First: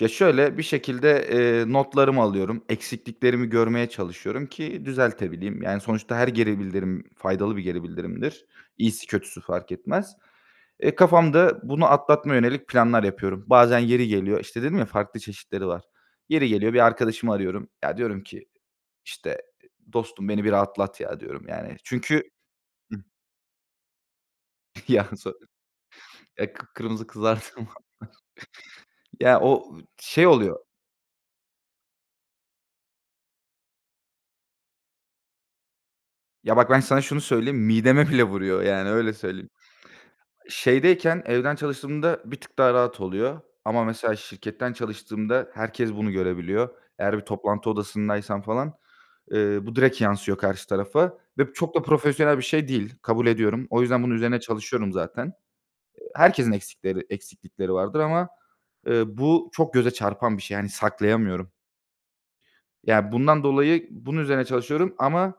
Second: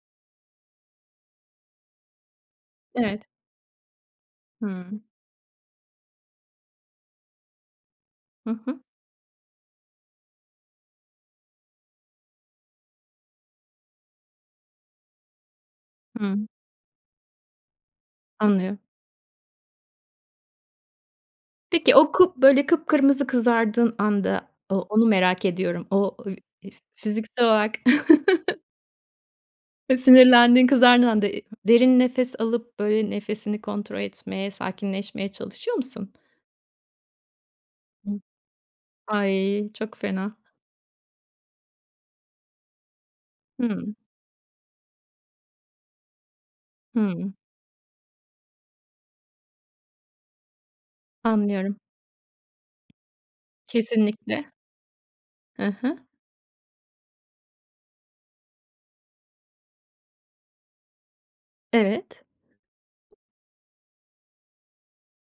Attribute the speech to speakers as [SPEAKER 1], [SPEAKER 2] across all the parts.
[SPEAKER 1] Ya şöyle, bir şekilde, eee, notlarımı alıyorum.
[SPEAKER 2] Evet.
[SPEAKER 1] Eksikliklerimi görmeye çalışıyorum ki
[SPEAKER 2] Hıı.
[SPEAKER 1] düzeltebileyim. Yani, sonuçta her geri bildirim, faydalı bir geri bildirimdir.
[SPEAKER 2] Hı hı.
[SPEAKER 1] İyisi kötüsü fark etmez. Eee, kafamda bunu atlatmaya yönelik planlar yapıyorum. Bazen yeri geliyor, işte, dedim ya, farklı çeşitleri var.
[SPEAKER 2] Hıı.
[SPEAKER 1] Yeri geliyor bir arkadaşımı arıyorum. Ya, diyorum ki,
[SPEAKER 2] Anlıyorum.
[SPEAKER 1] işte, "Dostum beni bir rahatlat, ya" diyorum yani.
[SPEAKER 2] Peki, o
[SPEAKER 1] Çünkü.
[SPEAKER 2] ku böyle,
[SPEAKER 1] Hı
[SPEAKER 2] kıpkırmızı kızardığın anda o onu
[SPEAKER 1] Ya, so
[SPEAKER 2] merak ediyorum. O,
[SPEAKER 1] eee,
[SPEAKER 2] [unintelligible]
[SPEAKER 1] kıpkırmızı
[SPEAKER 2] fiziksel
[SPEAKER 1] kızardığım
[SPEAKER 2] olarak.
[SPEAKER 1] anlar. Ya, o şey oluyor
[SPEAKER 2] Sinirlendiğin, kızardığın anda, eee, derin nefes alıp, böyle, nefesini kontrol etmeye, sakinleşmeye çalışıyor musun?
[SPEAKER 1] Ya, bak ben sana şunu söyleyeyim, mideme bile vuruyor, yani, öyle söyleyeyim.
[SPEAKER 2] Ay, çok fena.
[SPEAKER 1] Şeydeyken evden çalıştığımda bir tık daha rahat oluyor. Ama,
[SPEAKER 2] Hıı.
[SPEAKER 1] mesela, şirketten çalıştığımda herkes bunu görebiliyor. Eğer bir
[SPEAKER 2] Hıı.
[SPEAKER 1] toplantı odasındaysam falan, eee, bu direkt yansıyor karşı tarafa ve çok
[SPEAKER 2] Anlıyorum.
[SPEAKER 1] da profesyonel bir şey değil. Kabul ediyorum. O yüzden bunun üzerine
[SPEAKER 2] Kesinlikle.
[SPEAKER 1] çalışıyorum zaten.
[SPEAKER 2] Hı hı.
[SPEAKER 1] Eee, herkesin eksikleri, eksiklikleri vardır ama, ııı, bu çok göze çarpan bir şey. Yani, saklayamıyorum.
[SPEAKER 2] Evet.
[SPEAKER 1] Ya, bundan dolayı bunun üzerine çalışıyorum ama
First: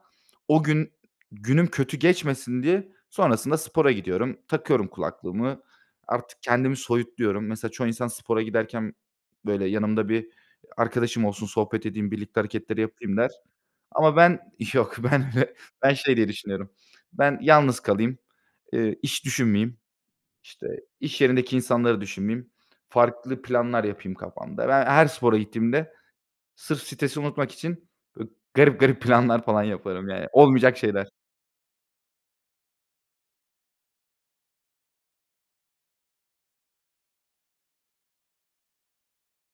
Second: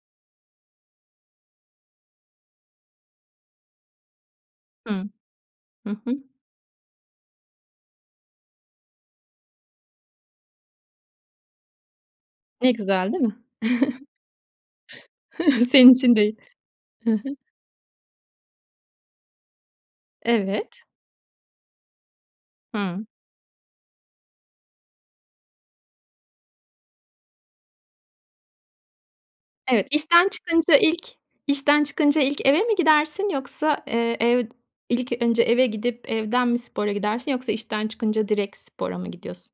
[SPEAKER 1] o gün, günüm kötü geçmesin diye sonrasında spora gidiyorum. Takıyorum
[SPEAKER 2] Hıı.
[SPEAKER 1] kulaklığımı.
[SPEAKER 2] Hı hı.
[SPEAKER 1] Artık kendimi soyutluyorum. Mesela, çoğu insan spora giderken, böyle, yanımda bir arkadaşım olsun, sohbet edeyim, birlikte
[SPEAKER 2] Ne
[SPEAKER 1] hareketleri
[SPEAKER 2] güzel,
[SPEAKER 1] yapayım
[SPEAKER 2] değil
[SPEAKER 1] der.
[SPEAKER 2] mi?
[SPEAKER 1] Ama ben, yok, ben öyle,
[SPEAKER 2] Senin
[SPEAKER 1] ben
[SPEAKER 2] için
[SPEAKER 1] şey diye
[SPEAKER 2] değil.
[SPEAKER 1] düşünüyorum.
[SPEAKER 2] Hı hı.
[SPEAKER 1] Ben yalnız kalayım, ııı, iş düşünmeyeyim, işte,
[SPEAKER 2] Evet.
[SPEAKER 1] iş yerindeki insanları düşünmeyeyim,
[SPEAKER 2] Hıı.
[SPEAKER 1] farklı planlar yapayım kafamda. Ben her spora gittiğimde sırf stresi unutmak için, böyle, garip garip planlar falan
[SPEAKER 2] Evet,
[SPEAKER 1] yaparım, yani,
[SPEAKER 2] işten çıkınca
[SPEAKER 1] olmayacak
[SPEAKER 2] ilk
[SPEAKER 1] şeyler.
[SPEAKER 2] işten çıkınca ilk eve mi gidersin yoksa, eee, ev ilk önce eve gidip, evden mi spora gidersin yoksa işten çıkınca direkt spora mı gidiyorsun?